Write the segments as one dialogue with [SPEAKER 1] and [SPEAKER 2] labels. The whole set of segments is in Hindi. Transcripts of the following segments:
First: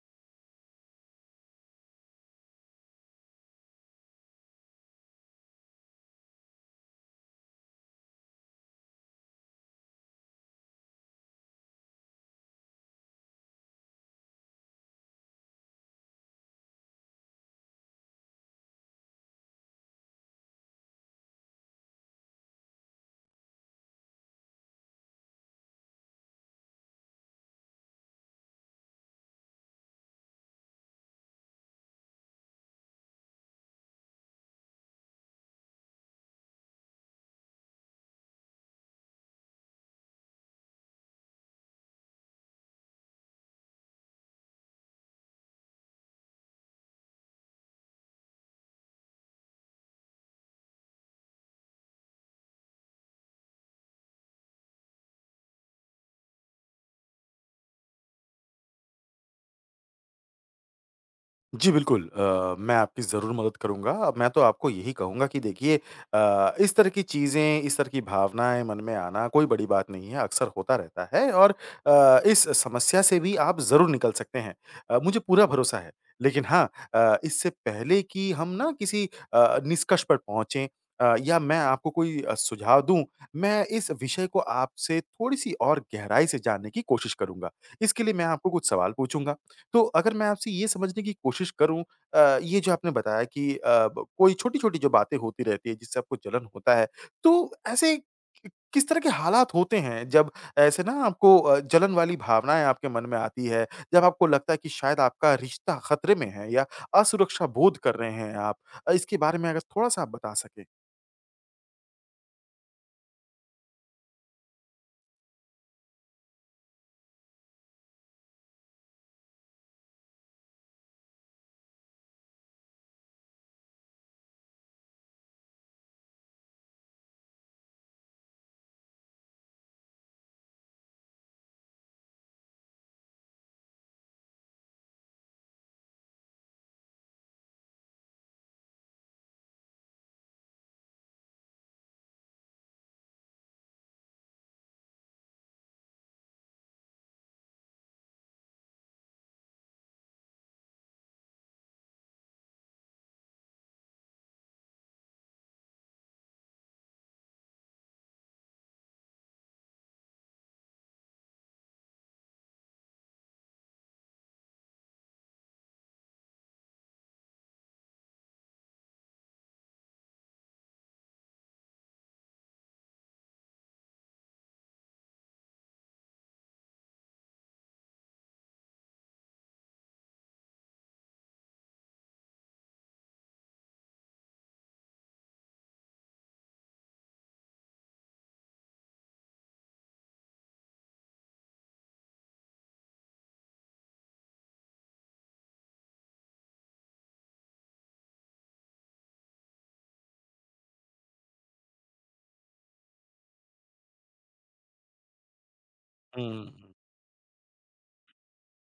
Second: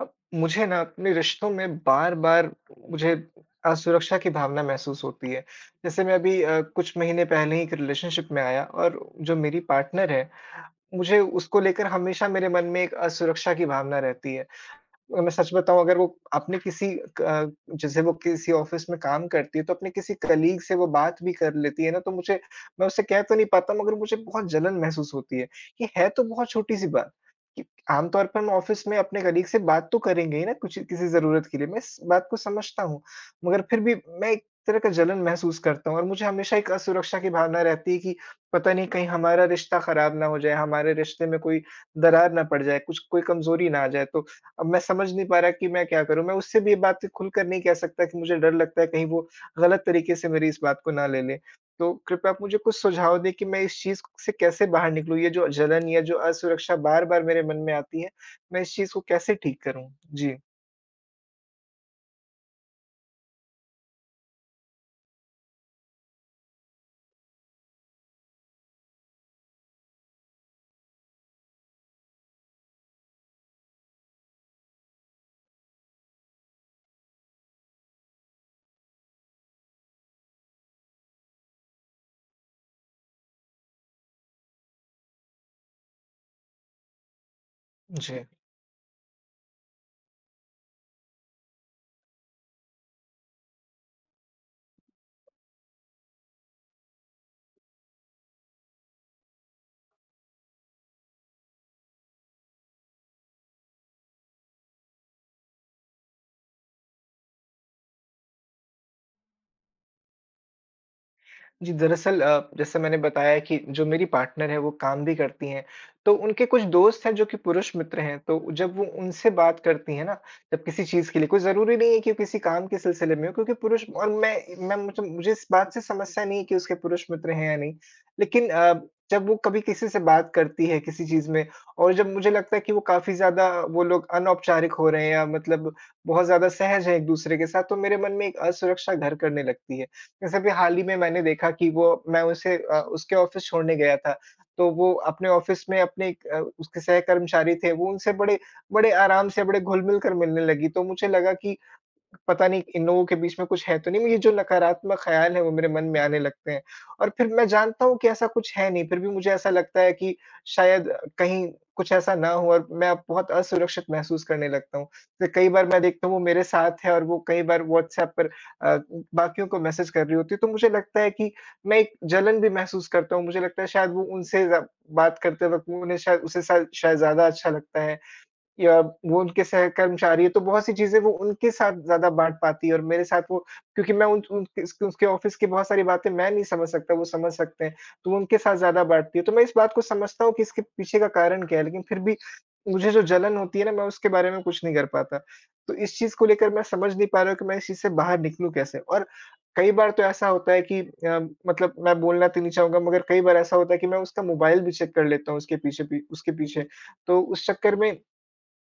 [SPEAKER 1] अब मुझे ना अपने रिश्तों में बार-बार मुझे असुरक्षा की भावना महसूस होती है। जैसे मैं अभी कुछ महीने पहले ही एक रिलेशनशिप में आया, और जो मेरी पार्टनर है, मुझे उसको लेकर हमेशा मेरे मन में एक असुरक्षा की भावना रहती है। मैं सच बताऊँ, अगर वो अपने किसी क जैसे वो किसी ऑफ़िस में काम करती है, तो अपने किसी कलीग से वो बात भी कर लेती है ना, तो मुझे मैं उससे कह तो नहीं पाता, मगर मुझे बहुत जलन महसूस होती है। ये है तो बहुत छोटी-सी बात कि आम तौर पर हम ऑफ़िस में अपने कलीग से बात तो करेंगे ही ना, कुछ किसी ज़रूरत के लिए, मैं इस बात को समझता हूँ। मगर फिर भी मैं एक तरह का जलन महसूस करता हूँ, और मुझे हमेशा एक असुरक्षा की भावना रहती है कि पता नहीं, कहीं हमारा रिश्ता ख़राब ना हो जाए, हमारे रिश्ते में कोई दरार ना पड़ जाए, कुछ कोई कमज़ोरी ना आ जाए। तो अब मैं समझ नहीं पा रहा कि मैं क्या करूँ? मैं उससे भी ये बात खुलकर नहीं कह सकता कि मुझे डर लगता है, कहीं वो गलत तरीके से मेरी इस बात को ना ले लें। तो कृपया आप मुझे कुछ सुझाव दें कि मैं इस चीज़ से कैसे बाहर निकलूँ? ये जो जलन या जो असुरक्षा बार-बार मेरे मन में आती है, मैं इस चीज़ को कैसे ठीक करूँ? जी,
[SPEAKER 2] जी, बिल्कुल मैं आपकी ज़रूर मदद करूँगा। मैं तो आपको यही कहूँगा कि देखिए इस तरह की चीज़ें, इस तरह की भावनाएँ मन में आना कोई बड़ी बात नहीं है, अक्सर होता रहता है और इस समस्या से भी आप ज़रूर निकल सकते हैं। मुझे पूरा भरोसा है। लेकिन हाँ इससे पहले कि हम ना किसी निष्कर्ष पर पहुँचे या मैं आपको कोई सुझाव दूँ, मैं इस विषय को आपसे थोड़ी-सी और गहराई से जानने की कोशिश करूँगा। इसके लिए मैं
[SPEAKER 1] जी।
[SPEAKER 2] आपको कुछ सवाल पूछूँगा। तो अगर मैं आपसे ये समझने की कोशिश करूँ ये जो आपने बताया कि अ, ब कोई छोटी-छोटी जो बातें होती रहती है जिससे आपको जलन होता है, तो ऐसे कि किस तरह के हालात होते हैं जब ऐसे ना आपको जलन वाली भावनाएँ आपके मन में आती है, जब आपको लगता है कि शायद आपका रिश्ता खतरे में है या असुरक्षा बोध कर रहे हैं आप इसके बारे में अगर थोड़ा-सा आप बता सकें?
[SPEAKER 1] जी, दरअसल जैसे मैंने बताया कि जो मेरी पार्टनर है, वो काम भी करती हैं, तो उनके कुछ दोस्त हैं जो कि पुरुष मित्र हैं, तो जब वो उनसे बात करती हैं ना, जब किसी चीज़ के लिए, कोई ज़रूरी नहीं है कि किसी काम के सिलसिले में हो, क्योंकि पुरुष और मैं मुझे मुझे इस बात से समस्या नहीं है कि उसके पुरुष मित्र हैं या नहीं। लेकिन जब वो कभी किसी से बात करती है किसी चीज़ में, और जब मुझे लगता है कि वो काफ़ी ज़्यादा, वो लोग अनौपचारिक हो रहे हैं या मतलब बहुत ज़्यादा सहज हैं एक-दूसरे के साथ, तो मेरे मन में एक असुरक्षा घर करने लगती है। जैसे अभी हाल ही में मैंने देखा कि वो मैं उसे उसके ऑफ़िस छोड़ने गया था, तो वो अपने ऑफ़िस में उसके सहकर्मचारी थे, वो उनसे बड़े बड़े आराम से, बड़े घुल-मिल कर मिलने लगी, तो मुझे लगा कि पता नहीं, इन लोगों के बीच में कुछ है तो नहीं, ये जो नकारात्मक ख़्याल हैं वो मेरे मन में आने लगते हैं। और फिर मैं जानता हूँ कि ऐसा कुछ है नहीं, फिर भी मुझे ऐसा लगता है कि शायद कहीं कुछ ऐसा ना हो, और मैं अब बहुत असुरक्षित महसूस करने लगता हूँ। तो कई बार मैं देखता हूँ, वो मेरे साथ है और वो कई बार व्हाट्सऐप पर अ, बाकियों को मैसेज कर रही होती है, तो मुझे लगता है कि मैं एक जलन भी महसूस करता हूँ। मुझे लगता है शायद वो उनसे ज़ बात करते वक़्त उन्हें शायद उसे शायद शायद ज़्यादा अच्छा लगता है। या वो उनके सह कर्मचारी है, तो बहुत सी चीज़ें वो उनके साथ ज़्यादा बाँट पाती है और मेरे साथ वो, क्योंकि मैं उन उन उसके उसके ऑफ़िस की बहुत सारी बातें मैं नहीं समझ सकता, वो समझ सकते हैं, तो वो उनके साथ ज़्यादा बाँटती है। तो मैं इस बात को समझता हूँ कि इसके पीछे का कारण क्या है, लेकिन फिर भी मुझे जो जलन होती है ना, मैं उसके बारे में कुछ नहीं कर पाता। तो इस चीज़ को लेकर मैं समझ नहीं पा रहा हूँ कि मैं इस चीज़ से बाहर निकलूँ कैसे? और कई बार तो ऐसा होता है कि मतलब मैं बोलना तो नहीं चाहूँगा, मगर कई बार ऐसा होता है कि मैं उसका मोबाइल भी चेक कर लेता हूँ उसके पीछे।
[SPEAKER 2] हुँ।
[SPEAKER 1] तो उस चक्कर में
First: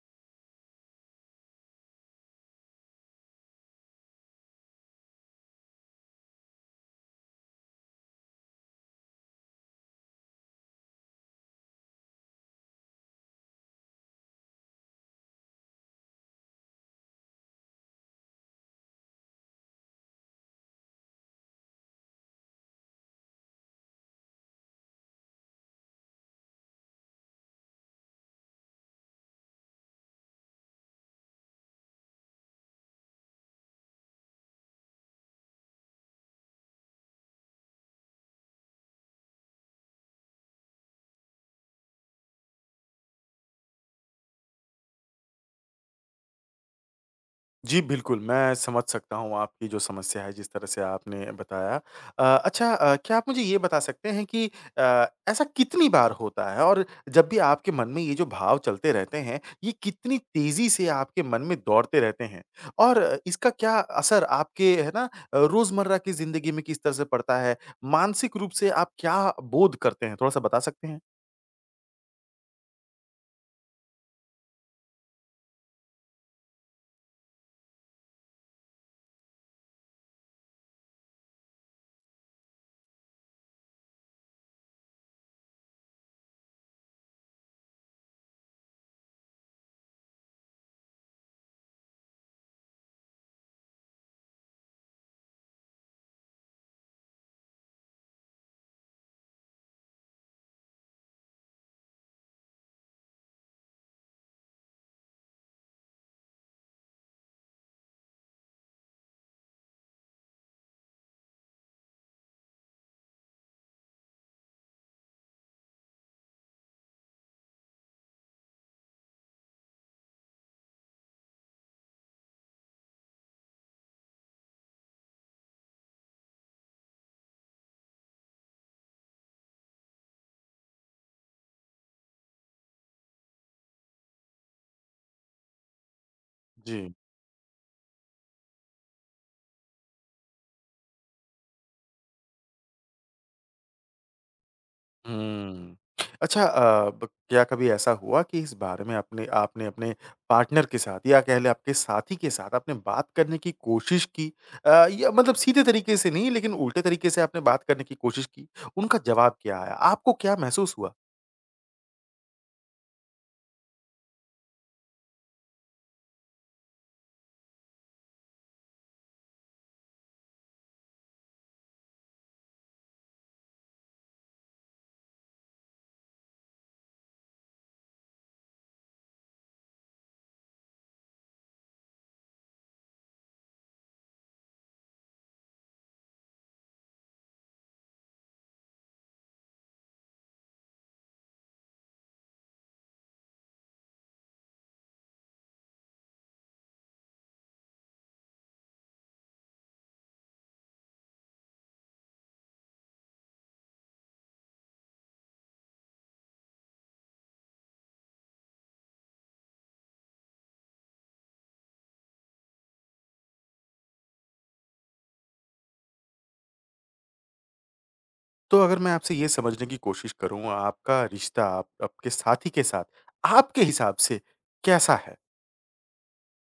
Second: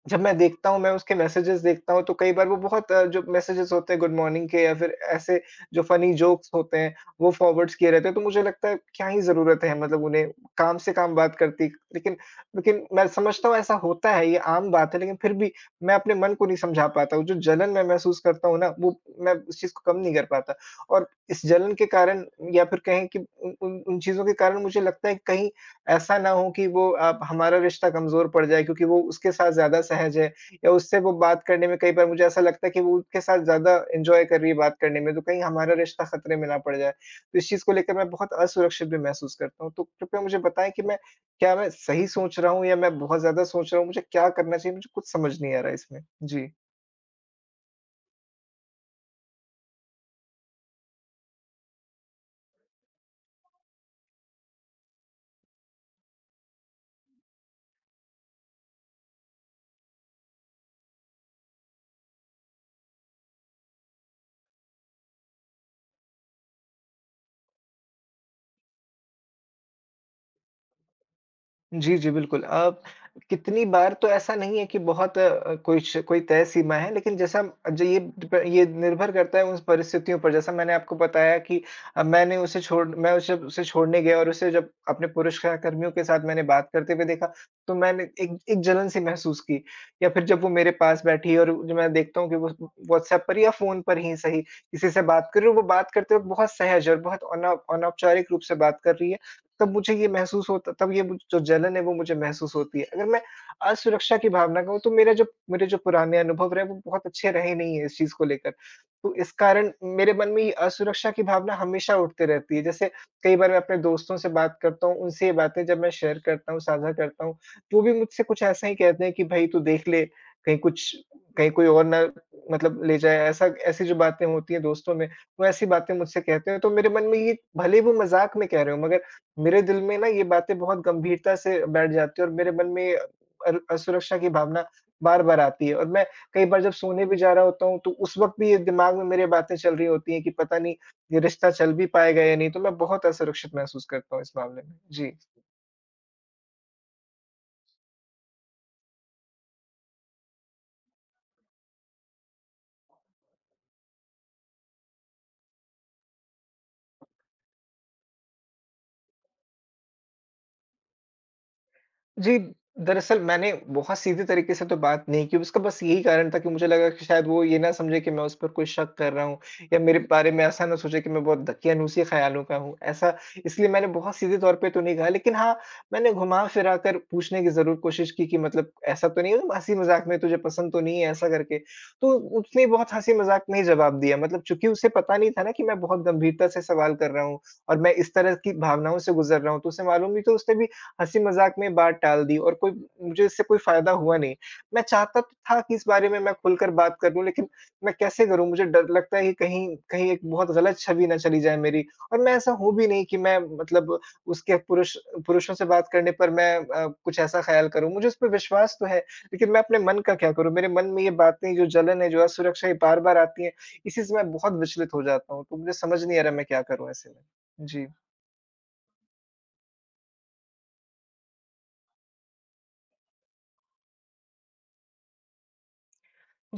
[SPEAKER 1] जब मैं देखता हूँ, मैं उसके मैसेजेज़ देखता हूँ, तो कई बार वो बहुत जो मैसेजेज़ होते हैं गुड मॉर्निंग के, या फिर ऐसे जो फ़नी जोक्स होते हैं, वो फ़ॉरवर्ड्स किए रहते हैं, तो मुझे लगता है क्या ही ज़रूरत है, मतलब उन्हें काम से काम बात करती, लेकिन लेकिन मैं समझता हूँ, ऐसा होता है, ये आम बात है, लेकिन फिर भी मैं अपने मन को नहीं समझा पाता हूँ, जो जलन मैं महसूस करता हूँ ना, वो मैं उस चीज़ को कम नहीं कर पाता, और इस जलन के कारण, या फिर कहें कि उन उन उन चीज़ों के कारण मुझे लगता है, कहीं ऐसा ना हो कि वो हमारा रिश्ता कमज़ोर पड़ जाए, क्योंकि वो उसके साथ ज़्यादा सहज है, या उससे वो बात करने में, कई बार मुझे ऐसा लगता है कि वो उसके साथ ज़्यादा एन्जॉय कर रही है बात करने में, तो कहीं हमारा रिश्ता खतरे में ना पड़ जाए। तो इस चीज़ को लेकर मैं बहुत असुरक्षित भी महसूस करता हूँ। तो कृपया मुझे बताएँ कि मैं क्या मैं सही सोच रहा हूँ, या मैं बहुत ज़्यादा सोच रहा हूँ? मुझे क्या करना चाहिए? मुझे कुछ समझ नहीं आ रहा है इसमें। जी।
[SPEAKER 2] जी, बिल्कुल, मैं समझ सकता हूँ आपकी जो समस्या है, जिस तरह से आपने बताया। अच्छा क्या आप मुझे ये बता सकते हैं कि ऐसा कितनी बार होता है? और जब भी आपके मन में ये जो भाव चलते रहते हैं, ये कितनी तेज़ी से आपके मन में दौड़ते रहते हैं? और इसका क्या असर आपके है ना रोज़मर्रा की ज़िंदगी में किस तरह से पड़ता है? मानसिक रूप से आप क्या बोध करते हैं? थोड़ा-सा बता सकते हैं?
[SPEAKER 1] जी, जी, बिल्कुल। कितनी बार तो ऐसा नहीं है कि बहुत कुछ कोई तय सीमा है, लेकिन जैसा हम जो ये निर्भर करता है उन परिस्थितियों पर। जैसा मैंने आपको बताया कि मैं उसे उसे छोड़ने गया, और उसे जब अपने पुरुष सहकर्मियों के साथ मैंने बात करते हुए देखा, तो मैंने एक एक जलन सी महसूस की। या फिर जब वो मेरे पास बैठी और जो मैं देखता हूँ कि वो व्हाट्सएप पर या फ़ोन पर ही सही, किसी से बात कर रही है, वो बात करते वक़्त बहुत सहज और बहुत अनौपचारिक रूप से बात कर रही है। तब मुझे ये महसूस होता, तब ये मुझ जो जलन है वो मुझे महसूस होती है। अगर मैं असुरक्षा की भावना कहूँ, तो मेरा जो मेरे जो पुराने अनुभव रहे वो बहुत अच्छे रहे नहीं है इस चीज़ को लेकर। तो इस कारण मेरे मन में ये असुरक्षा की भावना हमेशा उठते रहती है। जैसे कई बार मैं अपने दोस्तों से बात करता हूँ, उनसे ये बातें जब मैं शेयर करता हूँ, साझा करता हूँ, वो भी मुझसे कुछ ऐसा ही कहते हैं कि भई तू देख ले, कहीं कुछ, कहीं कोई और ना, मतलब ले जाए, ऐसा ऐसी जो बातें होती हैं दोस्तों में, वो ऐसी बातें मुझसे कहते हैं। तो मेरे मन में ये, भले ही वो मज़ाक में कह रहे हों मगर मेरे दिल में ना, ये बातें बहुत गंभीरता से बैठ जाती है, और मेरे मन में अर असुरक्षा की भावना बार-बार आती है, और मैं कई बार जब
[SPEAKER 2] जी।
[SPEAKER 1] सोने भी जा रहा होता हूँ, तो उस वक़्त भी ये दिमाग में मेरे बातें चल रही होती हैं कि पता नहीं, ये रिश्ता चल भी पाएगा या नहीं, तो मैं बहुत असुरक्षित महसूस करता हूँ इस मामले में। जी।
[SPEAKER 2] हुँ। अच्छा अ, ब क्या कभी ऐसा हुआ कि इस बारे में अपने पार्टनर के साथ या कह लें आपके साथी के साथ आपने बात करने की कोशिश की या मतलब सीधे तरीके से नहीं लेकिन उल्टे तरीके से आपने बात करने की कोशिश की, उनका जवाब क्या आया? आपको क्या महसूस हुआ?
[SPEAKER 1] जी, दरअसल मैंने बहुत सीधे तरीके से तो बात नहीं की, उसका बस यही कारण था कि मुझे लगा कि शायद वो ये ना समझे कि मैं उस पर कोई शक कर रहा हूँ, या मेरे बारे में ऐसा ना सोचे कि मैं बहुत दकियानूसी ख़्यालों का हूँ, ऐसा, इसलिए मैंने बहुत सीधे तौर पे तो नहीं कहा। लेकिन हाँ, मैंने घुमा-फिरा कर पूछने की ज़रूर कोशिश की कि मतलब ऐसा तो नहीं है, हँसी-मज़ाक में तुझे पसंद तो नहीं है ऐसा करके? तो उसने बहुत हँसी-मज़ाक में ही जवाब दिया, मतलब चूँकि उसे पता नहीं था ना कि मैं बहुत गंभीरता से सवाल कर रहा हूँ और मैं इस तरह की भावनाओं से गुज़र रहा हूँ, तो उसे मालूम नहीं, तो उसने भी हँसी-मज़ाक में बात टाल दी, और कोई मुझे इससे कोई फ़ायदा हुआ नहीं। मैं चाहता तो था कि इस बारे में मैं खुलकर बात कर लूँ, लेकिन मैं कैसे करूँ? मुझे डर लगता है कि कहीं कहीं एक बहुत गलत छवि ना चली जाए मेरी, और मैं ऐसा हूँ भी नहीं कि मैं, मतलब उसके पुरुषों से बात करने पर मैं कुछ ऐसा ख़्याल करूँ। मुझे उस पे विश्वास तो है, लेकिन मैं अपने मन का क्या करूँ? मेरे मन में ये बातें, जो जलन है, जो असुरक्षा ये बार-बार आती है, इसी से मैं बहुत विचलित हो जाता हूँ। तो मुझे समझ नहीं आ रहा मैं क्या करूँ ऐसे में? जी।
[SPEAKER 2] तो अगर मैं आपसे ये समझने की कोशिश करूँ आपका रिश्ता आप आपके साथी के साथ आपके हिसाब से कैसा है?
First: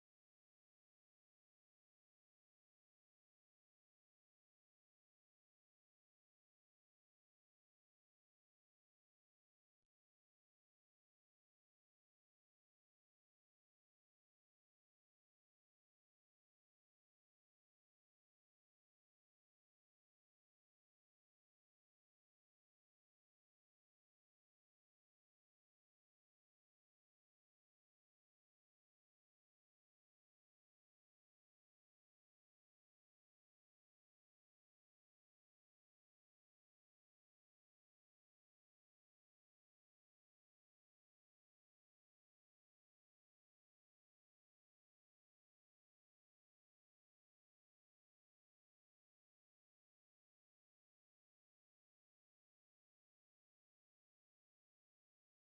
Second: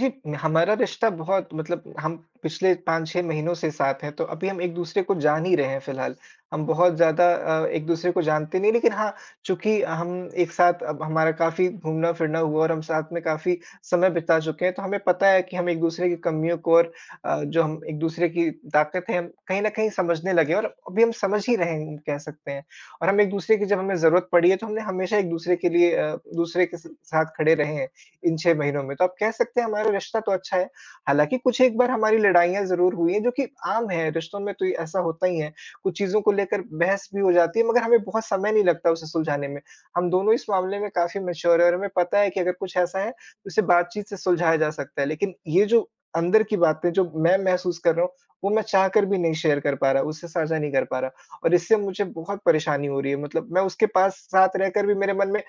[SPEAKER 1] जी, हमारा रिश्ता बहुत, मतलब हम पिछले 5-6 महीनों से साथ हैं, तो अभी हम एक-दूसरे को जान ही रहे हैं फिलहाल। हम बहुत ज़्यादा एक-दूसरे को जानते नहीं, लेकिन हाँ, चूँकि हम एक साथ अब हमारा काफ़ी घूमना-फिरना हुआ और हम साथ में काफ़ी समय बिता चुके हैं, तो हमें पता है कि हम एक-दूसरे की कमियों को, और जो हम एक-दूसरे की ताकत है, हम कहीं न कहीं समझने लगे, और अभी हम समझ ही रहे हैं, कह सकते हैं। और हम एक-दूसरे की जब हमें ज़रूरत पड़ी है, तो हमने हमेशा एक-दूसरे के लिए, दूसरे के स साथ खड़े रहे हैं, इन 6 महीनों में। तो आप कह सकते हैं हमारा रिश्ता तो अच्छा है, हालाँकि कुछ एक बार हमारी लड़ाइयाँ ज़रूर हुई हैं, जो कि आम है, रिश्तों में तो ये ऐसा होता ही है। कुछ चीज़ों को लेकर बहस भी हो जाती है, मगर हमें बहुत समय नहीं लगता उसे सुलझाने में। हम दोनों इस मामले में काफ़ी मैच्योर हैं, और हमें पता है कि अगर कुछ ऐसा है, तो इसे बातचीत से सुलझाया जा सकता है। लेकिन ये जो अंदर की बातें जो मैं महसूस कर रहा हूँ, वो मैं चाह कर भी नहीं शेयर कर पा रहा, उससे साझा नहीं कर पा रहा, और इससे मुझे बहुत परेशानी हो रही है। मतलब मैं उसके पास साथ रहकर भी, मेरे मन में,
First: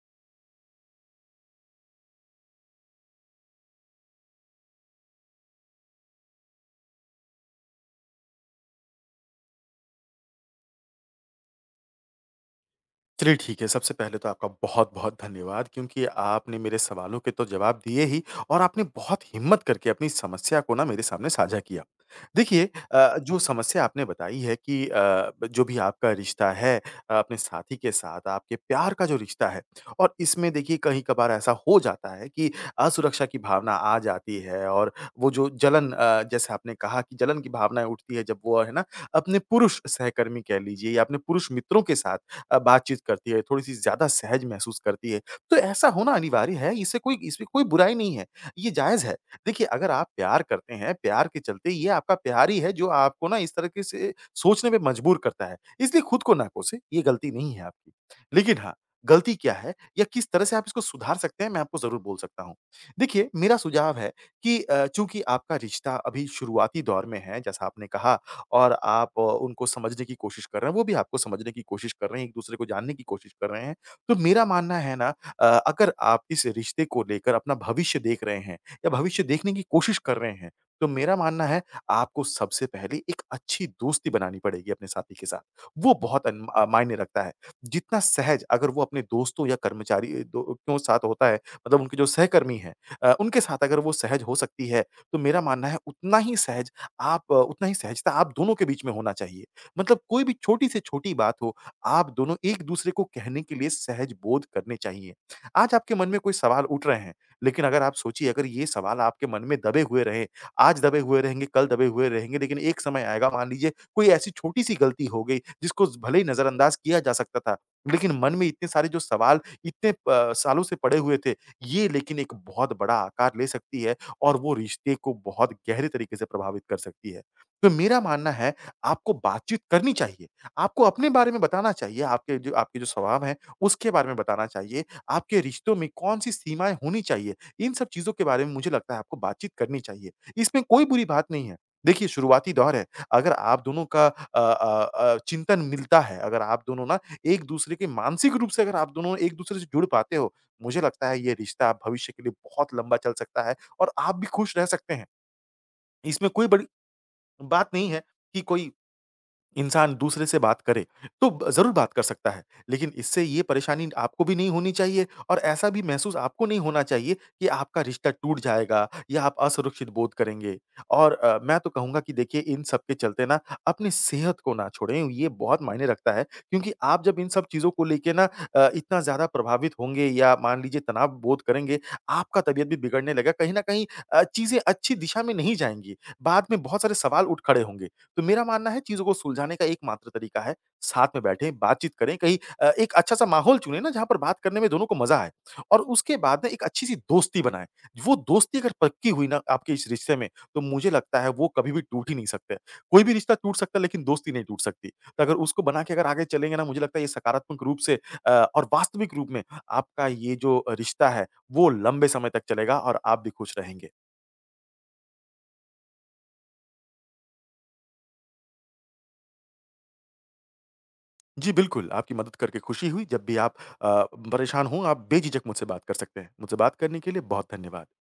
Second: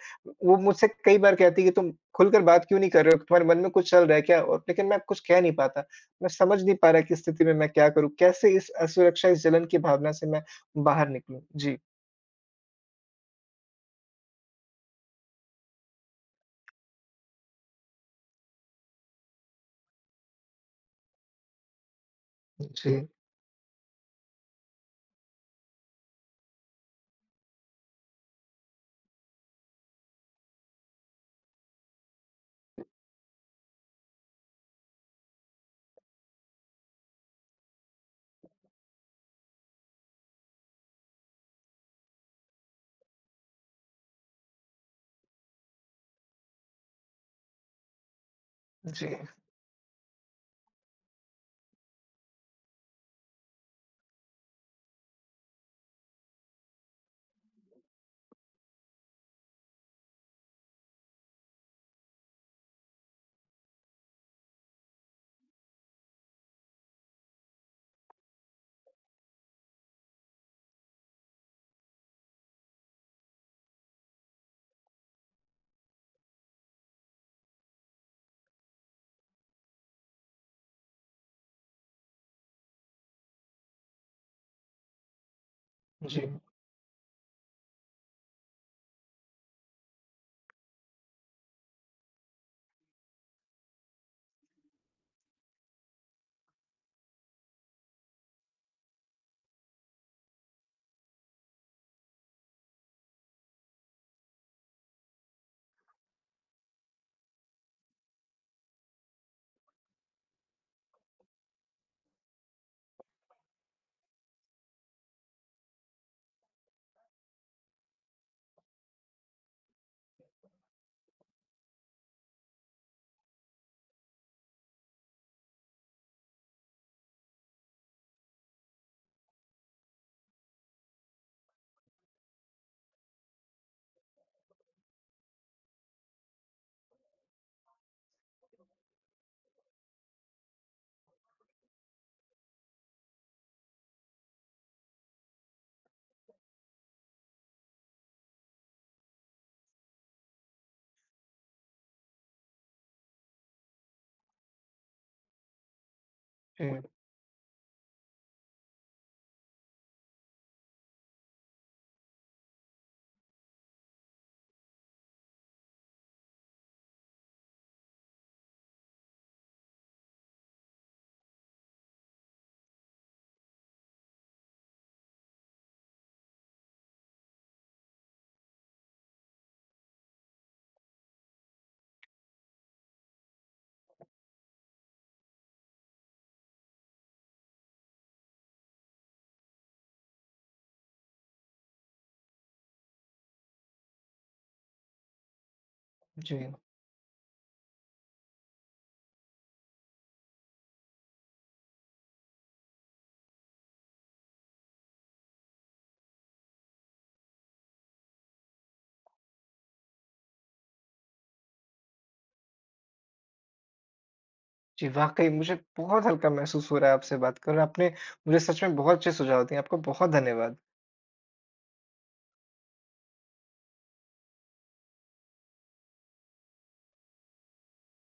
[SPEAKER 1] वो मुझसे कई बार कहती है कि तुम खुलकर बात क्यों नहीं कर रहे हो? तुम्हारे मन में कुछ चल रहा है क्या? और लेकिन मैं कुछ कह नहीं पाता। मैं समझ नहीं पा रहा कि इस स्थिति में मैं क्या करूँ? कैसे इस असुरक्षा, इस जलन की भावना से मैं बाहर निकलूँ? जी।
[SPEAKER 2] चलिए ठीक है, सबसे पहले तो आपका बहुत-बहुत धन्यवाद क्योंकि आपने मेरे सवालों के तो जवाब दिए ही और आपने बहुत हिम्मत करके अपनी समस्या को ना मेरे सामने साझा किया। देखिए
[SPEAKER 1] जी,
[SPEAKER 2] जो समस्या आपने बताई है कि जो भी आपका रिश्ता है अपने साथी के साथ, आपके प्यार का जो रिश्ता है और इसमें देखिए कहीं-कभार ऐसा हो जाता है कि असुरक्षा की भावना आ जाती है और वो जो जलन जैसे आपने कहा कि जलन की भावनाएँ उठती है जब वो है ना, अपने पुरुष सहकर्मी कह लीजिए या अपने पुरुष मित्रों के साथ बातचीत करती है, थोड़ी-सी ज़्यादा सहज महसूस करती है। तो ऐसा होना अनिवार्य है, इससे कोई इसमें कोई बुराई नहीं है, ये जायज़
[SPEAKER 1] जी,
[SPEAKER 2] है। देखिए, अगर आप प्यार करते हैं, प्यार के चलते ये आपका प्यार ही है जो आपको ना इस तरीके से सोचने पे मजबूर करता है, इसलिए खुद को ना कोसें, ये गलती नहीं है आपकी। लेकिन हाँ, गलती क्या है या किस तरह से आप इसको सुधार सकते हैं, मैं आपको ज़रूर बोल सकता हूँ। देखिए, मेरा सुझाव है कि चूँकि आपका रिश्ता अभी शुरुआती दौर में है, जैसा आपने कहा और आप उनको समझने की कोशिश कर रहे हैं, वो भी आपको समझने की कोशिश कर रहे हैं, एक-दूसरे को जानने की कोशिश कर रहे हैं। तो मेरा मानना है ना अगर आप इस रिश्ते को लेकर अपना भविष्य देख रहे हैं या भविष्य देखने की कोशिश कर रहे हैं, तो मेरा मानना है आपको सबसे पहले एक अच्छी दोस्ती बनानी पड़ेगी अपने साथी के साथ। वो
[SPEAKER 1] जी,
[SPEAKER 2] बहुत मायने रखता है। जितना सहज अगर वो अपने दोस्तों या कर्मचारी दो क्यों साथ होता है मतलब उनके जो सहकर्मी हैं उनके साथ अगर वो सहज हो सकती है, तो मेरा मानना है उतना ही सहज आप उतना ही सहजता आप दोनों के बीच में होना चाहिए। मतलब कोई भी छोटी से छोटी बात हो, आप दोनों एक-दूसरे को कहने के लिए सहज बोध करने चाहिए। आज आपके मन में कोई सवाल उठ रहे हैं, लेकिन अगर आप सोचिए अगर ये सवाल आपके मन में दबे हुए रहे, आज दबे हुए रहेंगे, कल दबे हुए रहेंगे, लेकिन एक समय आएगा मान लीजिए कोई ऐसी छोटी-सी गलती हो गई, जिसको भले ही नज़रअंदाज किया जा सकता था, लेकिन मन में इतने सारे जो सवाल इतने प सालों से पड़े हुए थे, ये लेकिन एक बहुत बड़ा आकार ले सकती है। और वो रिश्ते को बहुत गहरे तरीके से प्रभावित कर सकती है। तो मेरा मानना है आपको बातचीत करनी चाहिए, आपको अपने बारे में बताना चाहिए, आपके जो स्वभाव हैं, उसके बारे में बताना चाहिए, आपके रिश्तों में कौन-सी सीमाएँ होनी चाहिए, इन सब चीज़ों के बारे में मुझे लगता है आपको बातचीत करनी चाहिए। इसमें कोई बुरी बात नहीं है। देखिए शुरुआती दौर है, अगर आप दोनों का चिंतन मिलता है, अगर आप दोनों ना एक-दूसरे के मानसिक रूप से अगर आप दोनों एक-दूसरे से जुड़ पाते हो, मुझे लगता है ये रिश्ता भविष्य के लिए बहुत लंबा चल सकता है। और आप भी खुश रह सकते हैं। इसमें कोई बड़ी
[SPEAKER 1] जी,
[SPEAKER 2] बात नहीं है कि कोई इंसान दूसरे से बात करे, तो ब ज़रूर बात कर सकता है। लेकिन इससे ये परेशानी आपको भी नहीं होनी चाहिए और ऐसा भी महसूस आपको नहीं होना चाहिए कि आपका रिश्ता टूट जाएगा या आप असुरक्षित बोध करेंगे। और मैं तो कहूँगा कि देखिए इन सब के चलते ना अपनी सेहत को ना छोड़ें, ये बहुत मायने रखता है क्योंकि आप जब इन सब चीज़ों को लेके ना इतना ज़्यादा प्रभावित होंगे या मान लीजिए तनाव बोध करेंगे, आपका तबीयत भी बिगड़ने लगेगा। कहीं न कहीं चीज़ें अच्छी दिशा में नहीं जाएँगी। बाद में बहुत सारे सवाल उठ खड़े होंगे। तो मेरा मानना है चीज़ों को सुलझाने का एकमात्र तरीका है, साथ में बैठें, बातचीत करें, कहीं एक अच्छा-सा माहौल चुनें ना जहाँ पर बात करने में दोनों को मज़ा आए और उसके
[SPEAKER 1] जी,
[SPEAKER 2] बाद ना एक अच्छी-सी दोस्ती बनाएँ। वो दोस्ती अगर पक्की हुई ना आपके इस रिश्ते में, तो मुझे लगता है वो कभी भी टूट ही नहीं सकते। कोई भी रिश्ता टूट सकता है लेकिन दोस्ती नहीं टूट सकती। तो अगर उसको बना के अगर आगे चलेंगे ना मुझे लगता है ये सकारात्मक रूप से अ, और वास्तविक रूप में आपका ये जो रिश्ता है, वो लंबे समय तक चलेगा और आप भी खुश रहेंगे।
[SPEAKER 1] जी। वाक़ई मुझे बहुत हल्का महसूस हो रहा है आपसे बात कर, और आपने मुझे सच में बहुत अच्छे सुझाव दिए। आपका बहुत धन्यवाद।
[SPEAKER 2] जी, बिल्कुल, आपकी मदद करके खुशी हुई। जब भी आप अ, परेशान हों, आप बेझिझक मुझसे बात कर सकते हैं। मुझसे बात करने के लिए बहुत धन्यवाद।